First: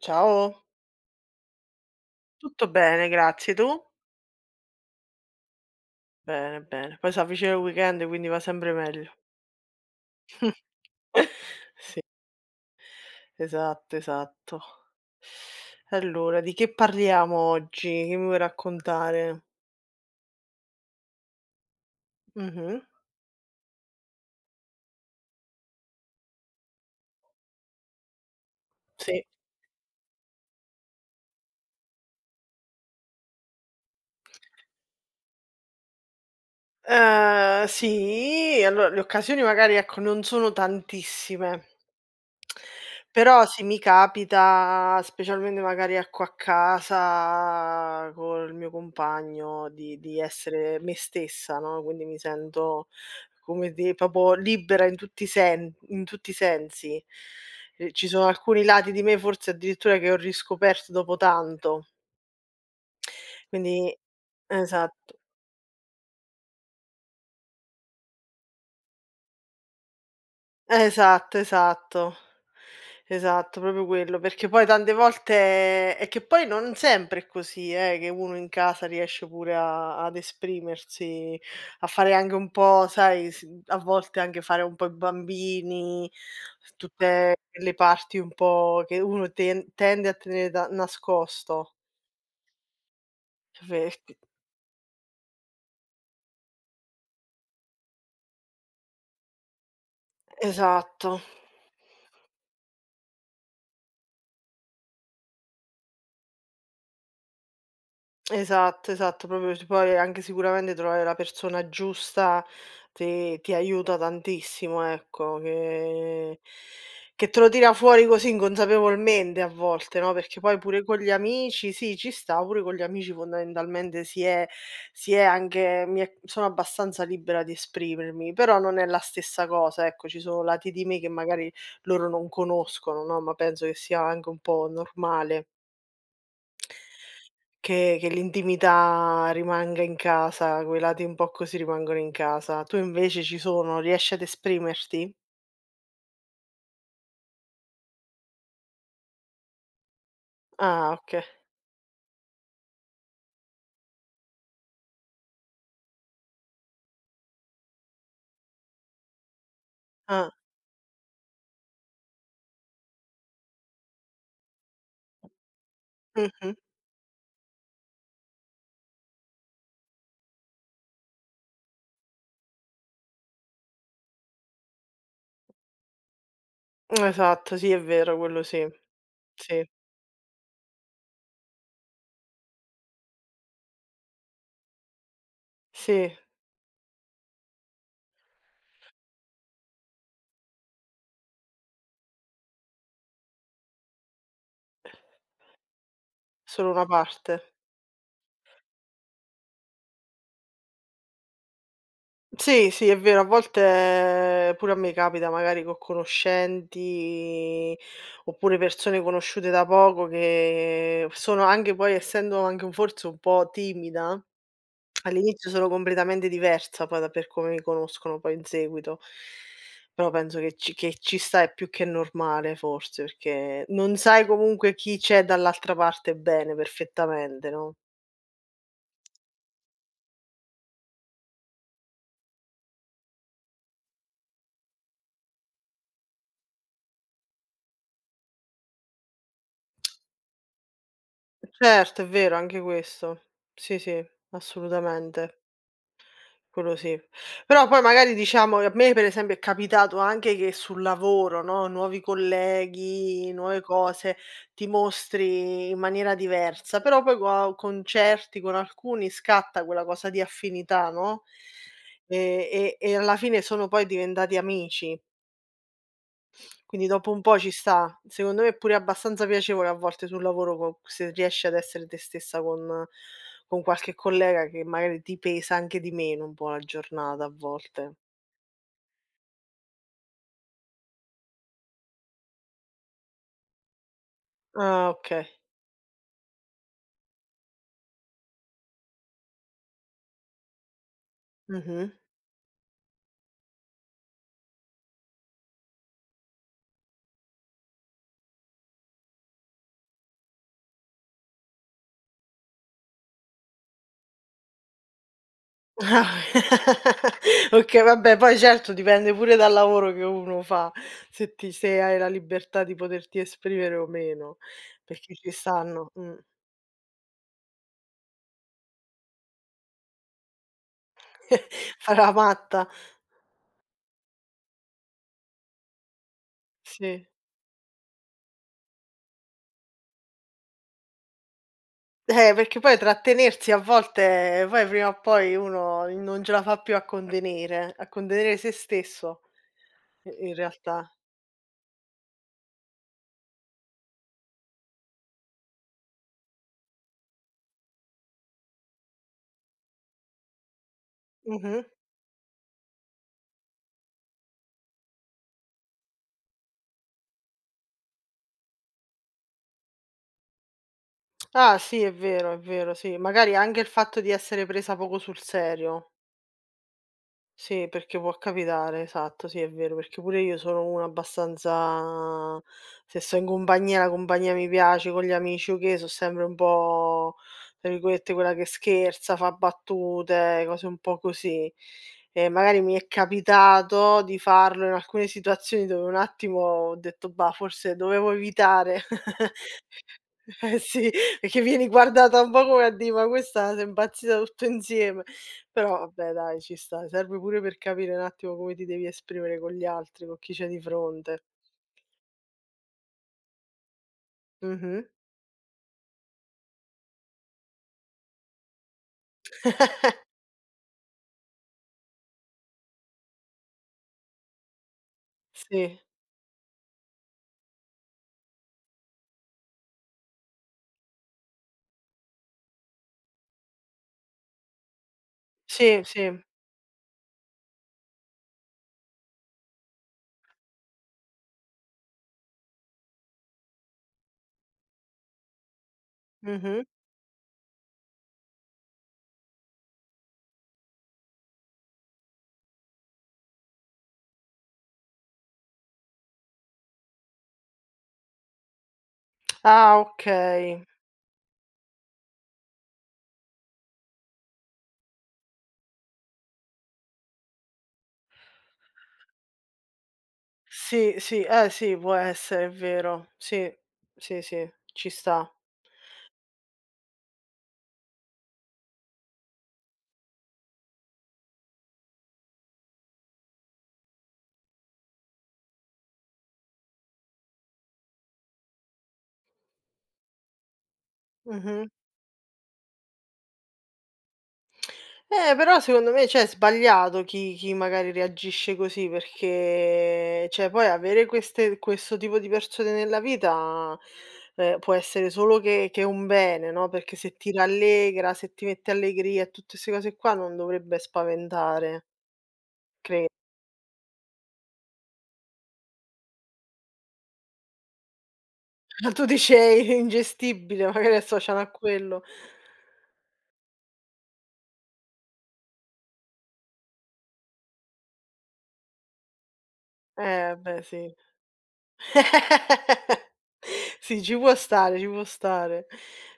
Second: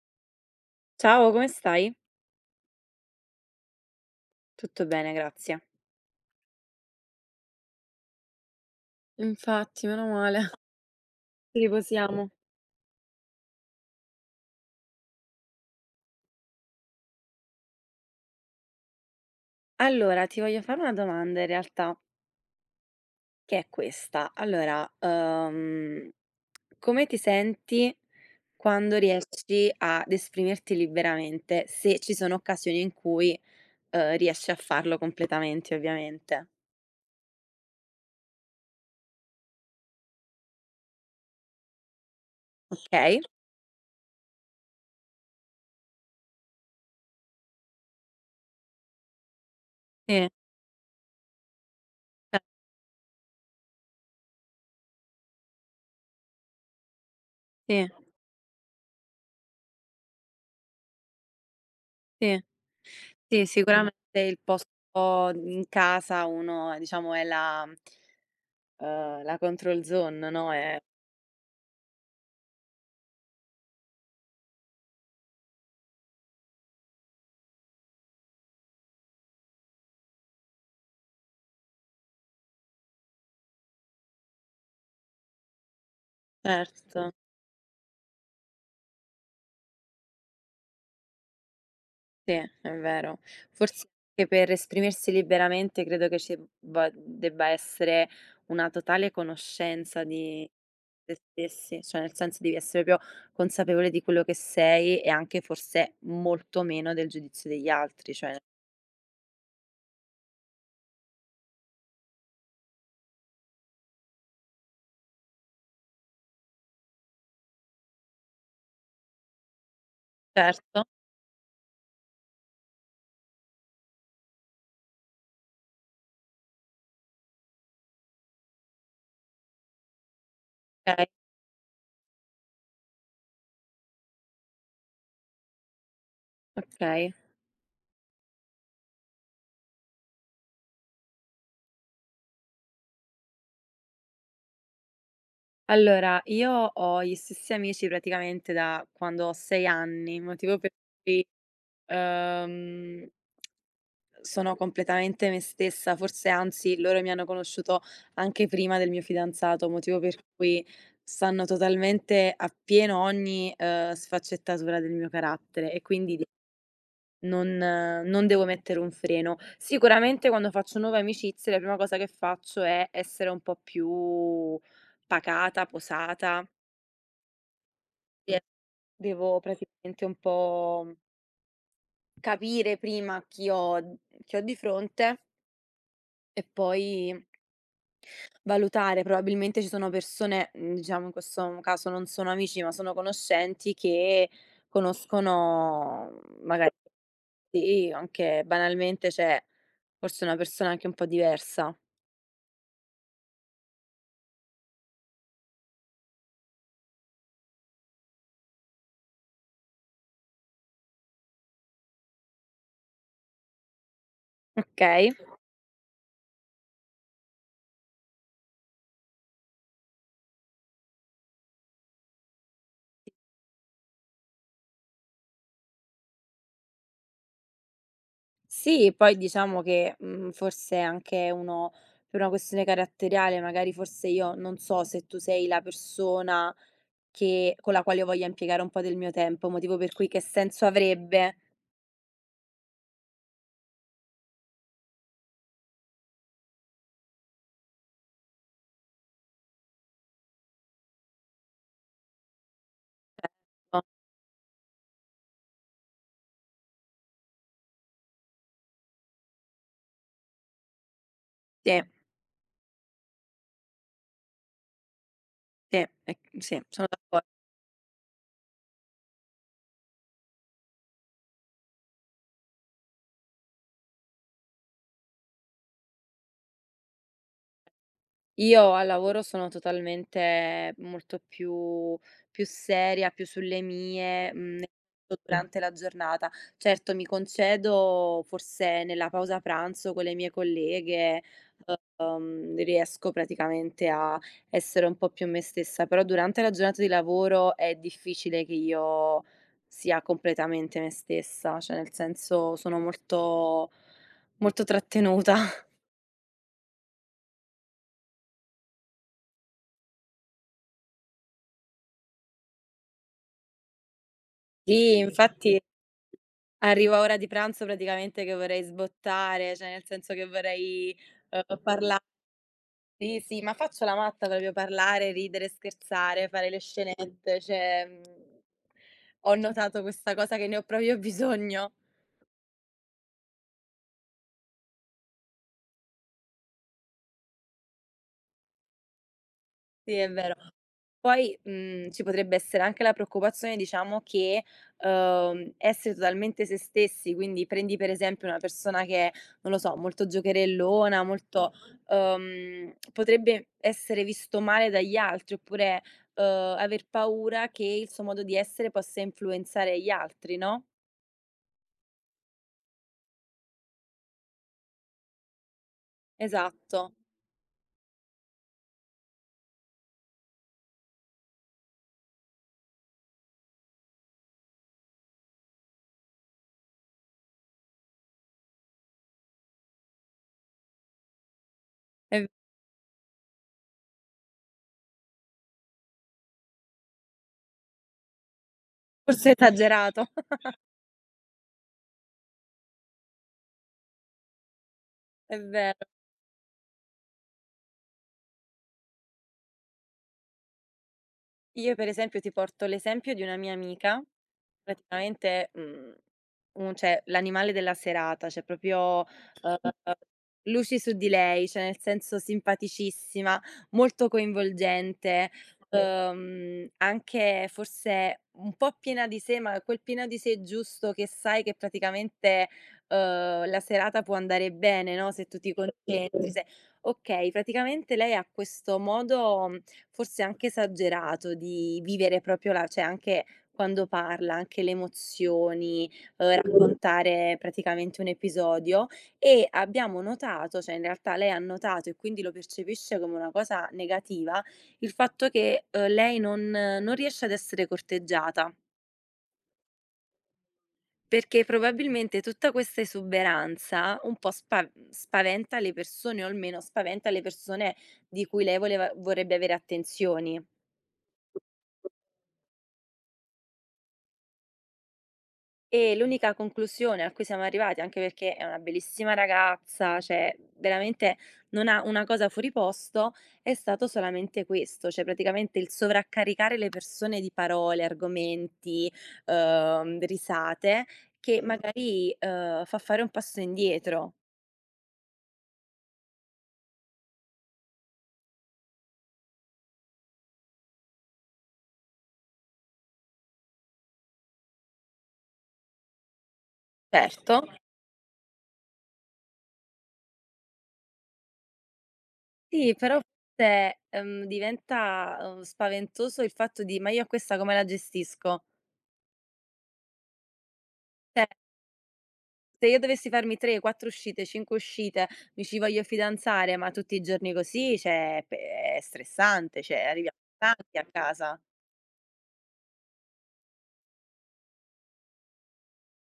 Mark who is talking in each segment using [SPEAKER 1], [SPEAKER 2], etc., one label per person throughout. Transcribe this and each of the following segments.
[SPEAKER 1] Ciao.
[SPEAKER 2] Ciao, come stai?
[SPEAKER 1] Tutto bene, grazie. Tu?
[SPEAKER 2] Tutto bene, grazie.
[SPEAKER 1] Bene, bene. Poi s'avvicina il weekend, quindi va sempre meglio.
[SPEAKER 2] Infatti, meno male.
[SPEAKER 1] Sì,
[SPEAKER 2] Riposiamo.
[SPEAKER 1] esatto, esatto. Allora, di che parliamo oggi? Che mi vuoi raccontare?
[SPEAKER 2] Allora, ti voglio fare una domanda in realtà,
[SPEAKER 1] Mh-mh.
[SPEAKER 2] che è questa. Allora, come ti senti quando
[SPEAKER 1] Sì.
[SPEAKER 2] riesci ad esprimerti liberamente, se ci sono occasioni in cui, riesci a farlo completamente ovviamente,
[SPEAKER 1] Sì, allora le occasioni magari, ecco, non sono tantissime.
[SPEAKER 2] okay?
[SPEAKER 1] Però sì, mi capita, specialmente magari ecco a casa col mio compagno, di
[SPEAKER 2] Sì,
[SPEAKER 1] di essere me stessa, no, quindi mi sento, come di proprio libera in tutti i sensi.
[SPEAKER 2] sì,
[SPEAKER 1] Ci sono alcuni lati di me forse addirittura che ho riscoperto dopo tanto.
[SPEAKER 2] sì, sì, sicurame
[SPEAKER 1] Quindi
[SPEAKER 2] Se il posto
[SPEAKER 1] esatto.
[SPEAKER 2] in casa, uno diciamo, è la la control zone, no, è
[SPEAKER 1] Esatto, esatto. Esatto, proprio quello, perché poi tante volte è che poi non sempre è così, che uno in casa riesce pure a ad esprimersi, a fare anche un po', sai, s a volte anche fare un po' i bambini,
[SPEAKER 2] certo,
[SPEAKER 1] tutte quelle parti un po' che uno tende a tenere da nascosto.
[SPEAKER 2] sì, è vero. Forse
[SPEAKER 1] Perché-
[SPEAKER 2] anche per esprimersi liberamente credo che ci va debba essere una totale conoscenza di
[SPEAKER 1] Esatto.
[SPEAKER 2] te stessi, cioè nel senso devi essere proprio consapevole di quello che sei, e anche forse molto meno del giudizio degli altri, cioè
[SPEAKER 1] Esatto, esatto, proprio c poi anche sicuramente trovare la persona giusta ti aiuta tantissimo, ecco, che te lo tira fuori così inconsapevolmente a volte, no, perché poi pure
[SPEAKER 2] certo,
[SPEAKER 1] con gli amici sì, ci sta, pure con gli amici fondamentalmente si è anche mi è sono abbastanza libera di esprimermi, però non è la stessa cosa, ecco, ci sono lati di me
[SPEAKER 2] okay,
[SPEAKER 1] che magari loro non conoscono, no, ma penso che sia anche un po' normale.
[SPEAKER 2] okay.
[SPEAKER 1] Che l'intimità rimanga in casa, quei lati un po' così rimangono in casa. Tu invece ci sono, riesci ad esprimerti?
[SPEAKER 2] Allora, io ho gli stessi amici praticamente da quando ho 6 anni, motivo per
[SPEAKER 1] Ah oka
[SPEAKER 2] cui, uhm sono completamente me stessa. Forse, anzi, loro mi hanno conosciuto anche prima del mio fidanzato, motivo per
[SPEAKER 1] Ah,
[SPEAKER 2] cui sanno totalmente appieno ogni, sfaccettatura del mio carattere, e quindi
[SPEAKER 1] mh-mh.
[SPEAKER 2] non devo mettere un freno. Sicuramente quando faccio nuove amicizie, la prima cosa che faccio è essere un po' più pacata, posata,
[SPEAKER 1] Esatto, sì è vero
[SPEAKER 2] e
[SPEAKER 1] quello sì.
[SPEAKER 2] devo
[SPEAKER 1] Sì,
[SPEAKER 2] praticamente un po' capire prima chi ho di fronte,
[SPEAKER 1] sì,
[SPEAKER 2] e poi valutare. Probabilmente ci sono persone, diciamo in questo caso non sono amici ma sono conoscenti, che conoscono,
[SPEAKER 1] solo
[SPEAKER 2] magari
[SPEAKER 1] una parte.
[SPEAKER 2] sì, anche banalmente, cioè forse una persona anche un po' diversa,
[SPEAKER 1] Sì, sì è vero, a volte, pure a me capita magari co' conoscenti, oppure persone conosciute da poco che sono anche poi essendo anche forse un po' timida.
[SPEAKER 2] okay?
[SPEAKER 1] All'inizio sono completamente diversa poi da per come mi conoscono poi in seguito, però penso che ci sta, è più che normale forse, perché non sai comunque chi c'è dall'altra parte bene, perfettamente, no?
[SPEAKER 2] Sì, poi diciamo che, forse anche uno, per una questione caratteriale, magari, forse io non so se tu sei la persona che, con la quale io voglia impiegare un po' del mio tempo, motivo per cui che senso avrebbe?
[SPEAKER 1] Certo, è vero anche questo. Sì, sì, assolutamente. Quello sì. Però poi magari diciamo a me per esempio è capitato anche che sul lavoro, no, nuovi colleghi, nuove
[SPEAKER 2] Certo,
[SPEAKER 1] cose, ti mostri in maniera diversa, però poi co con certi, con alcuni scatta quella cosa di affinità, no,
[SPEAKER 2] sì.
[SPEAKER 1] e alla fine sono poi diventati amici.
[SPEAKER 2] Sì, e sì,
[SPEAKER 1] Quindi
[SPEAKER 2] sono
[SPEAKER 1] dopo un
[SPEAKER 2] d'accordo.
[SPEAKER 1] po' ci sta. Secondo me è pure abbastanza piacevole a volte sul lavoro co se riesci ad essere te stessa con qualche collega che magari ti pesa anche di meno un po' la giornata a volte.
[SPEAKER 2] Io al lavoro sono totalmente molto più seria, più sulle mie,
[SPEAKER 1] Ah, okay.
[SPEAKER 2] Durante la giornata. Certo, mi concedo forse nella pausa pranzo con le mie colleghe,
[SPEAKER 1] Mh-mh.
[SPEAKER 2] riesco praticamente a essere un po' più me stessa, però durante la giornata di lavoro è difficile che io sia completamente me stessa, cioè nel senso sono molto molto trattenuta.
[SPEAKER 1] Ah, okay, vabbè, poi certo dipende pure dal lavoro che uno fa, se hai la libertà di poterti esprimere o meno,
[SPEAKER 2] Sì,
[SPEAKER 1] perché ci
[SPEAKER 2] infatti
[SPEAKER 1] stanno.
[SPEAKER 2] arriva ora di pranzo praticamente che vorrei sbottare, cioè nel senso che vorrei,
[SPEAKER 1] Fa
[SPEAKER 2] parla
[SPEAKER 1] la matta,
[SPEAKER 2] sì, sì, ma faccio la matta proprio, parlare, ridere, scherzare, fare le
[SPEAKER 1] sì.
[SPEAKER 2] scenette, cioè, ho notato questa cosa che ne ho proprio bisogno.
[SPEAKER 1] Perché poi trattenersi a volte poi prima o poi uno non ce la fa più a contenere se stesso
[SPEAKER 2] Sì, è
[SPEAKER 1] i in
[SPEAKER 2] vero.
[SPEAKER 1] realtà.
[SPEAKER 2] Poi, ci potrebbe essere anche la preoccupazione, diciamo, che, essere totalmente se stessi, quindi prendi per esempio una persona che è, non lo so, molto giocherellona, molto,
[SPEAKER 1] Mh-mh.
[SPEAKER 2] potrebbe essere visto male dagli altri, oppure, uhm, aver paura che il suo modo di essere possa influenzare gli altri, no?
[SPEAKER 1] Ah sì, è vero, sì. Magari anche il fatto di essere presa poco sul serio.
[SPEAKER 2] Esatto.
[SPEAKER 1] Sì, perché può capitare, esatto, sì è vero, perché pure io sono una abbastanza, se so in compagnia, la compagnia mi piace, con gli amici o che, so sempre un po' tra virgolette quella che scherza, fa battute, cose un po' così.
[SPEAKER 2] È v
[SPEAKER 1] E magari mi è capitato di farlo in alcune situazioni dove un attimo ho detto: "Bah, forse dovevo evitare".
[SPEAKER 2] Forse esagerato.
[SPEAKER 1] Eh sì, perché vieni guardata un po' come a dì: "Ma questa s'è impazzita tutto insieme".
[SPEAKER 2] È
[SPEAKER 1] Però
[SPEAKER 2] vero.
[SPEAKER 1] vabbè dai, ci sta, serve pure per capire un attimo come ti devi esprimere con gli altri, con chi c'hai di fronte.
[SPEAKER 2] Io per esempio ti porto l'esempio di una mia amica.
[SPEAKER 1] Mh-mh.
[SPEAKER 2] Praticamente, mhmm, un cioè l'animale della serata, cioè proprio, uhm, luci su di lei, cioè nel senso simpaticissima, molto coinvolgente,
[SPEAKER 1] Sì,
[SPEAKER 2] anche forse un po' piena di sé, ma quel piena di sé giusto che sai che praticamente, la serata può andare bene, no, se tu ti
[SPEAKER 1] sì, sì.
[SPEAKER 2] concentri, se okay. Praticamente lei ha questo modo, forse anche esagerato di vivere, proprio la, cioè anche quando parla, anche le emozioni,
[SPEAKER 1] Mh-mh.
[SPEAKER 2] raccontare praticamente un episodio, e abbiamo notato, cioè in realtà lei ha notato, e quindi lo percepisce come una cosa negativa, il fatto che, lei non riesce ad essere corteggiata,
[SPEAKER 1] Ah okay.
[SPEAKER 2] perché probabilmente tutta questa esuberanza un po' spaventa le persone, o almeno spaventa le persone di cui lei voleva vorrebbe avere attenzioni.
[SPEAKER 1] Sì, sì, eh sì, può essere, è vero. Sì, sì, sì, ci sta.
[SPEAKER 2] E l'unica conclusione a cui siamo arrivati, anche perché è una bellissima ragazza, cioè veramente non ha una cosa fuori posto, è stato solamente questo, cioè praticamente il sovraccaricare le persone di parole, argomenti, risate, che
[SPEAKER 1] Mh-mh.
[SPEAKER 2] magari, fa fare un passo indietro.
[SPEAKER 1] Però secondo me, cioè, è sbagliato chi magari reagisce così, perché cioè poi avere queste questo tipo di persone nella vita, può essere solo che un bene, no, perché se ti
[SPEAKER 2] Certo.
[SPEAKER 1] rallegra, se ti mette allegria e tutte 'ste cose qua non dovrebbe spaventare,
[SPEAKER 2] Sì, però
[SPEAKER 1] cre
[SPEAKER 2] forse, diventa, spaventoso il fatto di: "Ma io a questa come la gestisco?"
[SPEAKER 1] tu dici: "È ingestibile", magari è
[SPEAKER 2] Cioè,
[SPEAKER 1] associano a quello.
[SPEAKER 2] se io dovessi farmi 3, 4 uscite, 5 uscite, mi ci voglio fidanzare, ma tutti i giorni così, cioè, pe è stressante, cioè arriviamo
[SPEAKER 1] Beh,
[SPEAKER 2] stanchi a
[SPEAKER 1] sì.
[SPEAKER 2] casa.
[SPEAKER 1] Sì, ci può stare, ci può stare.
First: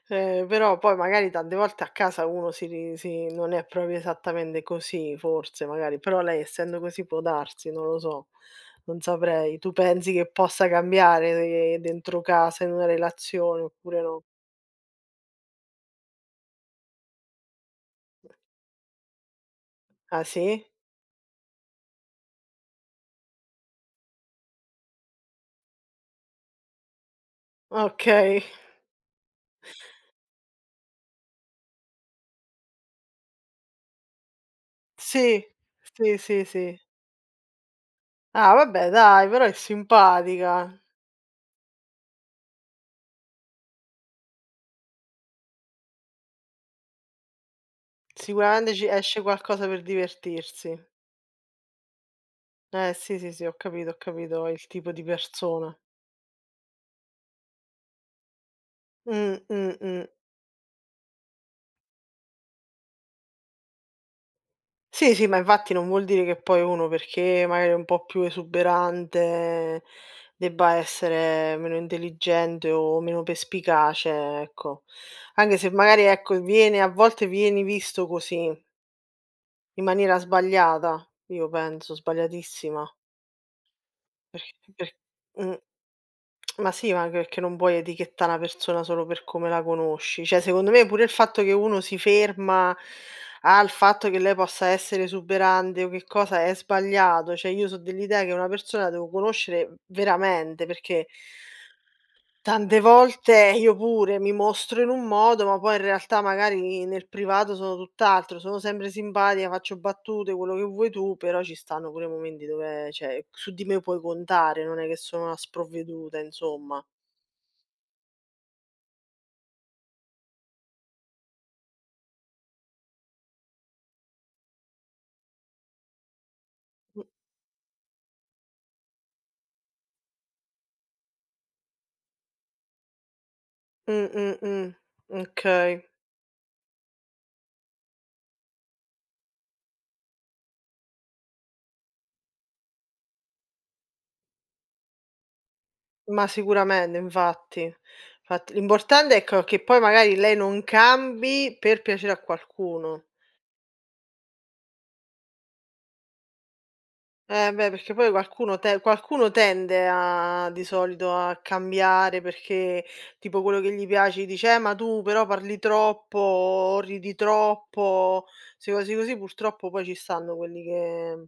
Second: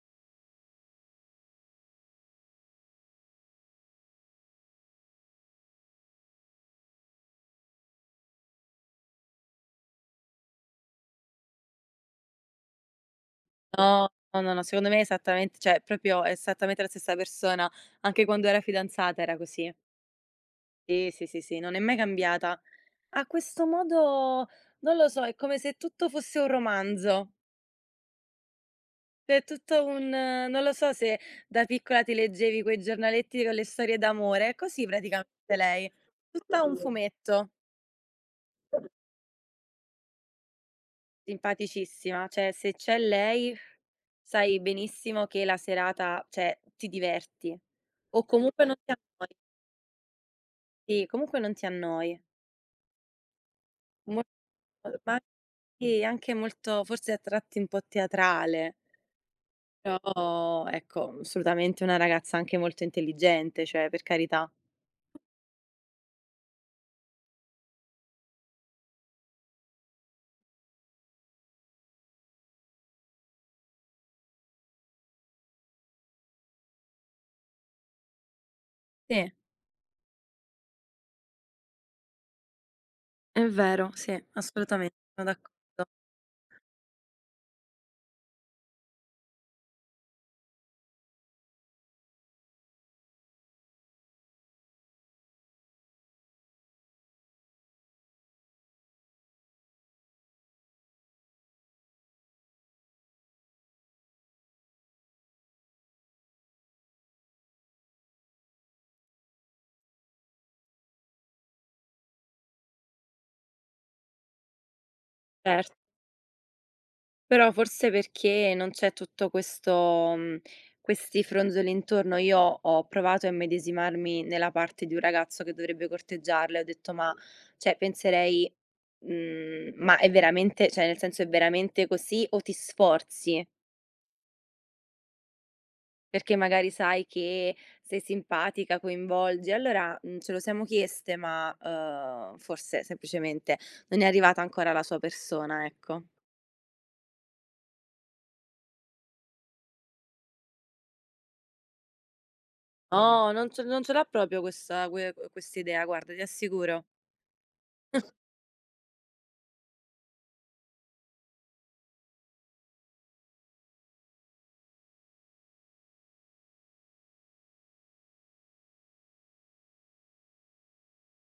[SPEAKER 1] Però poi magari tante volte a casa uno si ri si non è proprio esattamente così forse magari, però lei essendo così può darsi, non lo so, non saprei. Tu pensi che possa cambiare, dentro casa, in una relazione oppure
[SPEAKER 2] No,
[SPEAKER 1] no?
[SPEAKER 2] no, no, no, secondo me è esattamente, cioè proprio, è esattamente la stessa persona. Anche quando era fidanzata era così.
[SPEAKER 1] Ah sì?
[SPEAKER 2] Sì, sì, sì, sì, non è mai cambiata. Ha questo modo, non lo so, è come se tutto fosse un romanzo.
[SPEAKER 1] Okay.
[SPEAKER 2] C'è tutto un non lo so se da piccola ti leggevi quei giornaletti con le storie d'amore, così
[SPEAKER 1] Sì,
[SPEAKER 2] praticamente lei.
[SPEAKER 1] sì, sì,
[SPEAKER 2] Tutta un
[SPEAKER 1] sì.
[SPEAKER 2] fumetto,
[SPEAKER 1] Ah vabbè dai, però è simpatica.
[SPEAKER 2] simpaticissima, cioè se c'è lei sai benissimo che la serata, cioè, ti diverti o comunque
[SPEAKER 1] Sicuramente
[SPEAKER 2] non
[SPEAKER 1] ci
[SPEAKER 2] ti
[SPEAKER 1] esce
[SPEAKER 2] annoi.
[SPEAKER 1] qualcosa per divertirsi.
[SPEAKER 2] Sì, comunque non ti annoi.
[SPEAKER 1] Sì, sì, sì, ho
[SPEAKER 2] Mol
[SPEAKER 1] capito il tipo di
[SPEAKER 2] Ma
[SPEAKER 1] persona.
[SPEAKER 2] sì, anche molto forse a tratti un po' teatrale,
[SPEAKER 1] Mh, mh, mh.
[SPEAKER 2] però ecco, assolutamente una ragazza anche molto intelligente, cioè per carità.
[SPEAKER 1] Sì, sì, ma infatti non vuol dire che poi uno, perché magari è un po' più esuberante, debba essere meno intelligente o meno perspicace, ecco. Anche se magari, ecco, viene a volte vieni visto così,
[SPEAKER 2] Sì.
[SPEAKER 1] in maniera sbagliata, io penso, sbagliatissima,
[SPEAKER 2] È vero, sì,
[SPEAKER 1] perch per
[SPEAKER 2] assolutamente, sono
[SPEAKER 1] mh.
[SPEAKER 2] d'accordo.
[SPEAKER 1] Ma sì, ma anche perché non puoi etichettà una persona solo per come la conosci. Cioè, secondo me pure il fatto che uno si ferma al fatto che lei possa essere esuberante o che cosa è sbagliato. Cioè, io so dell'idea che una persona la devo conoscere veramente, perché tante volte io pure mi mostro in un modo, ma poi in realtà magari nel privato sono tutt'altro, sono sempre simpatica, faccio battute, quello che vuoi tu, però ci stanno pure momenti dove, cioè, su di me puoi contare, non è che sono una
[SPEAKER 2] Certo.
[SPEAKER 1] sprovveduta, insomma.
[SPEAKER 2] Però forse perché non c'è tutto questo, questi fronzoli intorno. Io ho provato a immedesimarmi nella parte di un ragazzo che dovrebbe corteggiarla, e ho detto: "Ma", cioè penserei: Ma è veramente, cioè nel senso è veramente così, o ti sforzi?"
[SPEAKER 1] Mh, mh, mh. Okay.
[SPEAKER 2] Perché magari sai che sei simpatica, coinvolgi. Allora, ce lo siamo chieste, ma, forse semplicemente non è arrivata ancora la sua persona, ecco.
[SPEAKER 1] Ma sicuramente, infatti. Infatti l'importante, ecco, che poi magari lei non cambi per piacere a qualcuno.
[SPEAKER 2] No, non ce l'ha proprio questa, quest'idea, guarda, ti assicuro.
[SPEAKER 1] Eh beh, perché poi qualcuno tende a di solito a cambiare perché tipo quello che gli piaci dice: ma tu però parli troppo o ridi troppo." 'Ste cose così purtroppo poi ci stanno quelli che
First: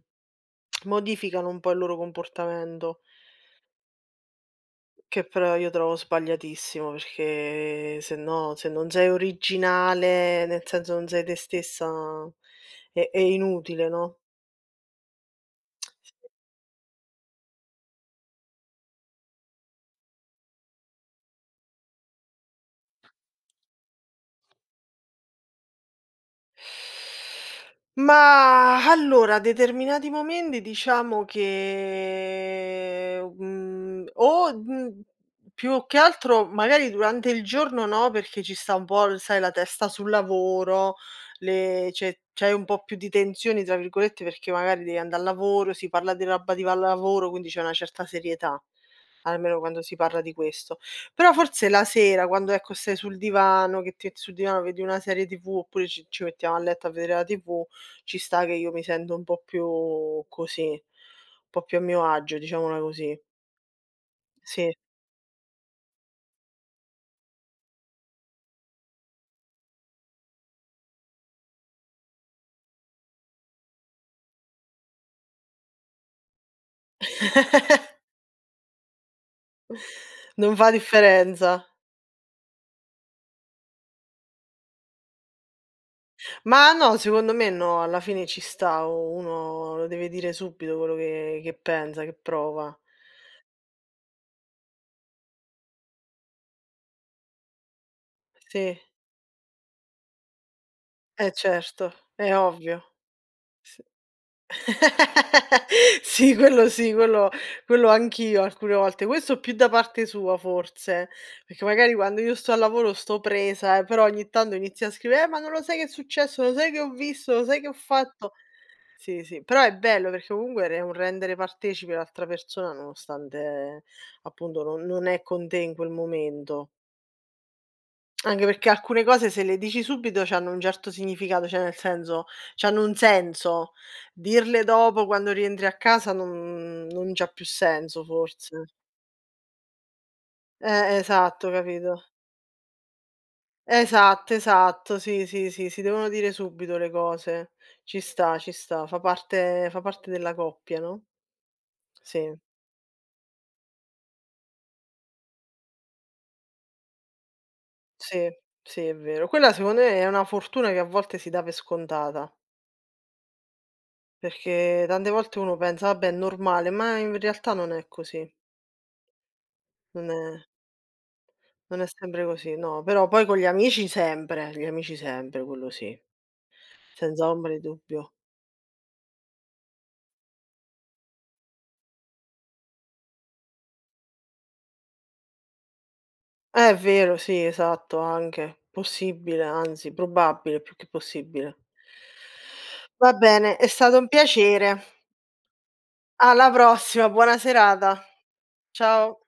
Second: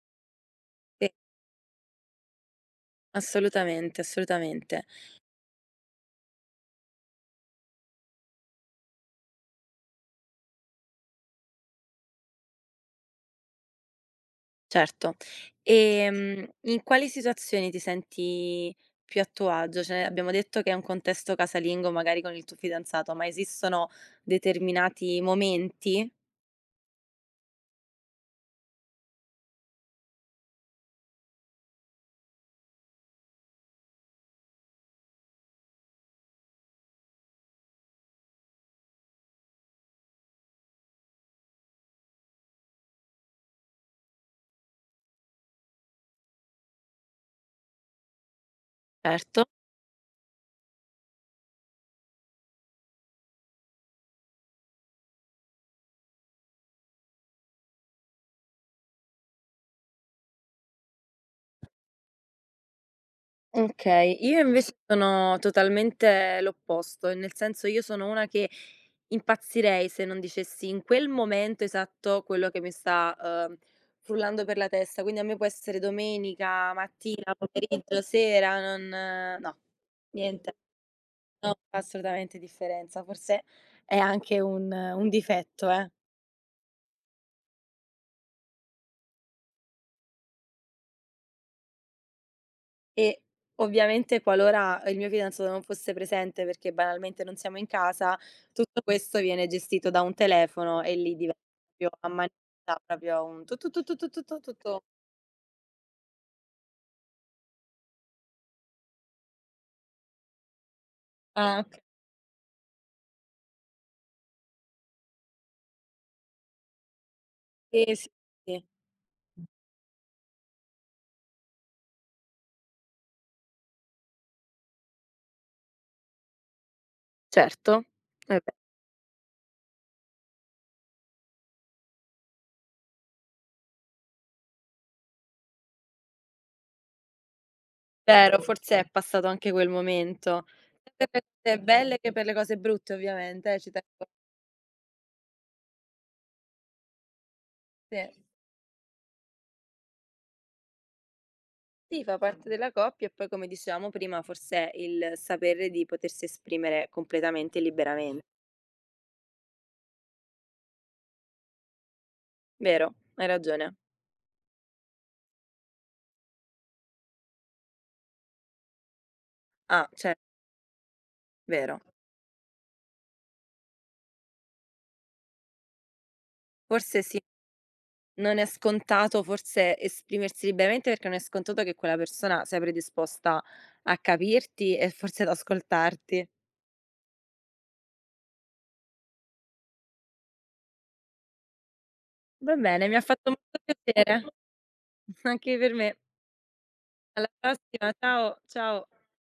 [SPEAKER 2] Sì.
[SPEAKER 1] modificano un po' il loro comportamento.
[SPEAKER 2] Assolutamente, assolutamente,
[SPEAKER 1] Che però io trovo sbagliatissimo, perché se no se non sei originale, nel senso non sei te stessa, è inutile, no?
[SPEAKER 2] certo. In quali situazioni ti senti più a tuo agio? Cioè, abbiamo detto che è un contesto casalingo, magari con il tuo fidanzato, ma esistono determinati momenti?
[SPEAKER 1] Mah, allora determinati momenti diciamo che, più che altro magari durante il giorno no, perché ci sta un po' l sai la testa sul lavoro, le c'è c'hai un po' più di "tensioni" tra virgolette, perché magari devi andare al lavoro, si parla di roba di va al lavoro, quindi c'è una certa serietà,
[SPEAKER 2] Certo.
[SPEAKER 1] almeno quando si parla di questo. Però forse la sera, quando ecco stai sul divano, che ti metti sul divano vedi una serie TV, oppure ci mettiamo a letto a vedere la TV, ci sta che io mi sento un po' più così, un po' più a mio agio, diciamola così.
[SPEAKER 2] Okay, io
[SPEAKER 1] Sì.
[SPEAKER 2] invece sono totalmente l'opposto, nel senso io sono una che impazzirei se non dicessi in quel momento esatto quello che mi sta, uhm, frullando per la testa, quindi a me può essere domenica, mattina, pomeriggio, sera, non no,
[SPEAKER 1] Non
[SPEAKER 2] niente,
[SPEAKER 1] fa differenza.
[SPEAKER 2] non fa assolutamente differenza. Forse è anche un difetto, eh.
[SPEAKER 1] Ma no, secondo me no, alla fine ci sta, u uno lo deve dire subito quello che pensa, che prova.
[SPEAKER 2] E ovviamente qualora il mio fidanzato non fosse presente, perché banalmente non siamo in casa,
[SPEAKER 1] Sì,
[SPEAKER 2] tutto questo viene gestito da un telefono, e lì
[SPEAKER 1] eh
[SPEAKER 2] diventa proprio
[SPEAKER 1] certo,
[SPEAKER 2] a
[SPEAKER 1] è
[SPEAKER 2] manetta,
[SPEAKER 1] ovvio.
[SPEAKER 2] proprio un tu tu
[SPEAKER 1] S
[SPEAKER 2] tu tu tu tu tu tu tu.
[SPEAKER 1] Sì, quello sì, quello anch'io alcune volte. Questo più da parte sua forse,
[SPEAKER 2] Ah,
[SPEAKER 1] perché
[SPEAKER 2] oka
[SPEAKER 1] magari quando io sto al lavoro sto presa, però ogni tanto inizia a scrivere: ma non lo sai che è successo, lo sai che ho visto, lo sai che ho
[SPEAKER 2] sì, sì,
[SPEAKER 1] fatto".
[SPEAKER 2] sì.
[SPEAKER 1] Sì, sì, però è bello perché comunque è un rendere partecipe l'altra persona nonostante, appunto non è con te in quel momento.
[SPEAKER 2] Certo, eh
[SPEAKER 1] Anche
[SPEAKER 2] beh.
[SPEAKER 1] perché alcune cose se le dici subito c'hanno un certo significato, cioè nel senso, c'hanno un senso. Dirle dopo quando rientri a casa non c'ha più senso
[SPEAKER 2] Vero,
[SPEAKER 1] forse.
[SPEAKER 2] forse è passato anche quel momento. Sia per le
[SPEAKER 1] Esatto,
[SPEAKER 2] cose belle
[SPEAKER 1] capito.
[SPEAKER 2] che per le cose brutte, ovviamente, ci tengo,
[SPEAKER 1] Esatto, esatto, sì, sì, sì, si devono dire subito le cose.
[SPEAKER 2] sì.
[SPEAKER 1] Ci sta, fa parte della coppia, no,
[SPEAKER 2] Sì, fa
[SPEAKER 1] sì,
[SPEAKER 2] parte della coppia, e poi, come dicevamo prima, forse è il sapere di potersi esprimere completamente e liberamen
[SPEAKER 1] sì, sì, è vero. Quella secondo me è una fortuna che a volte si dà per scontata,
[SPEAKER 2] vero, hai ragione.
[SPEAKER 1] perché tante volte uno pensa: "Vabbè, è normale", ma in realtà non è così.
[SPEAKER 2] Ah,
[SPEAKER 1] Non
[SPEAKER 2] cioè,
[SPEAKER 1] è
[SPEAKER 2] vero.
[SPEAKER 1] Non è sempre così, no, però poi con gli amici sempre, quello sì,
[SPEAKER 2] Forse sì,
[SPEAKER 1] senza ombra di dubbio.
[SPEAKER 2] non è scontato forse esprimersi liberamente, perché non è scontato che quella persona sia predisposta a capirti e forse ad ascoltarti.
[SPEAKER 1] È vero, sì, esatto, anche. Possibile, anzi, probabile più che possibile.
[SPEAKER 2] Va bene, mi ha
[SPEAKER 1] Va
[SPEAKER 2] fatto
[SPEAKER 1] bene,
[SPEAKER 2] molto
[SPEAKER 1] è stato un
[SPEAKER 2] piacere,
[SPEAKER 1] piacere.
[SPEAKER 2] anche per me.
[SPEAKER 1] Alla prossima,
[SPEAKER 2] Alla
[SPEAKER 1] buona
[SPEAKER 2] prossima,
[SPEAKER 1] serata.
[SPEAKER 2] ciao, ciao.
[SPEAKER 1] Ciao.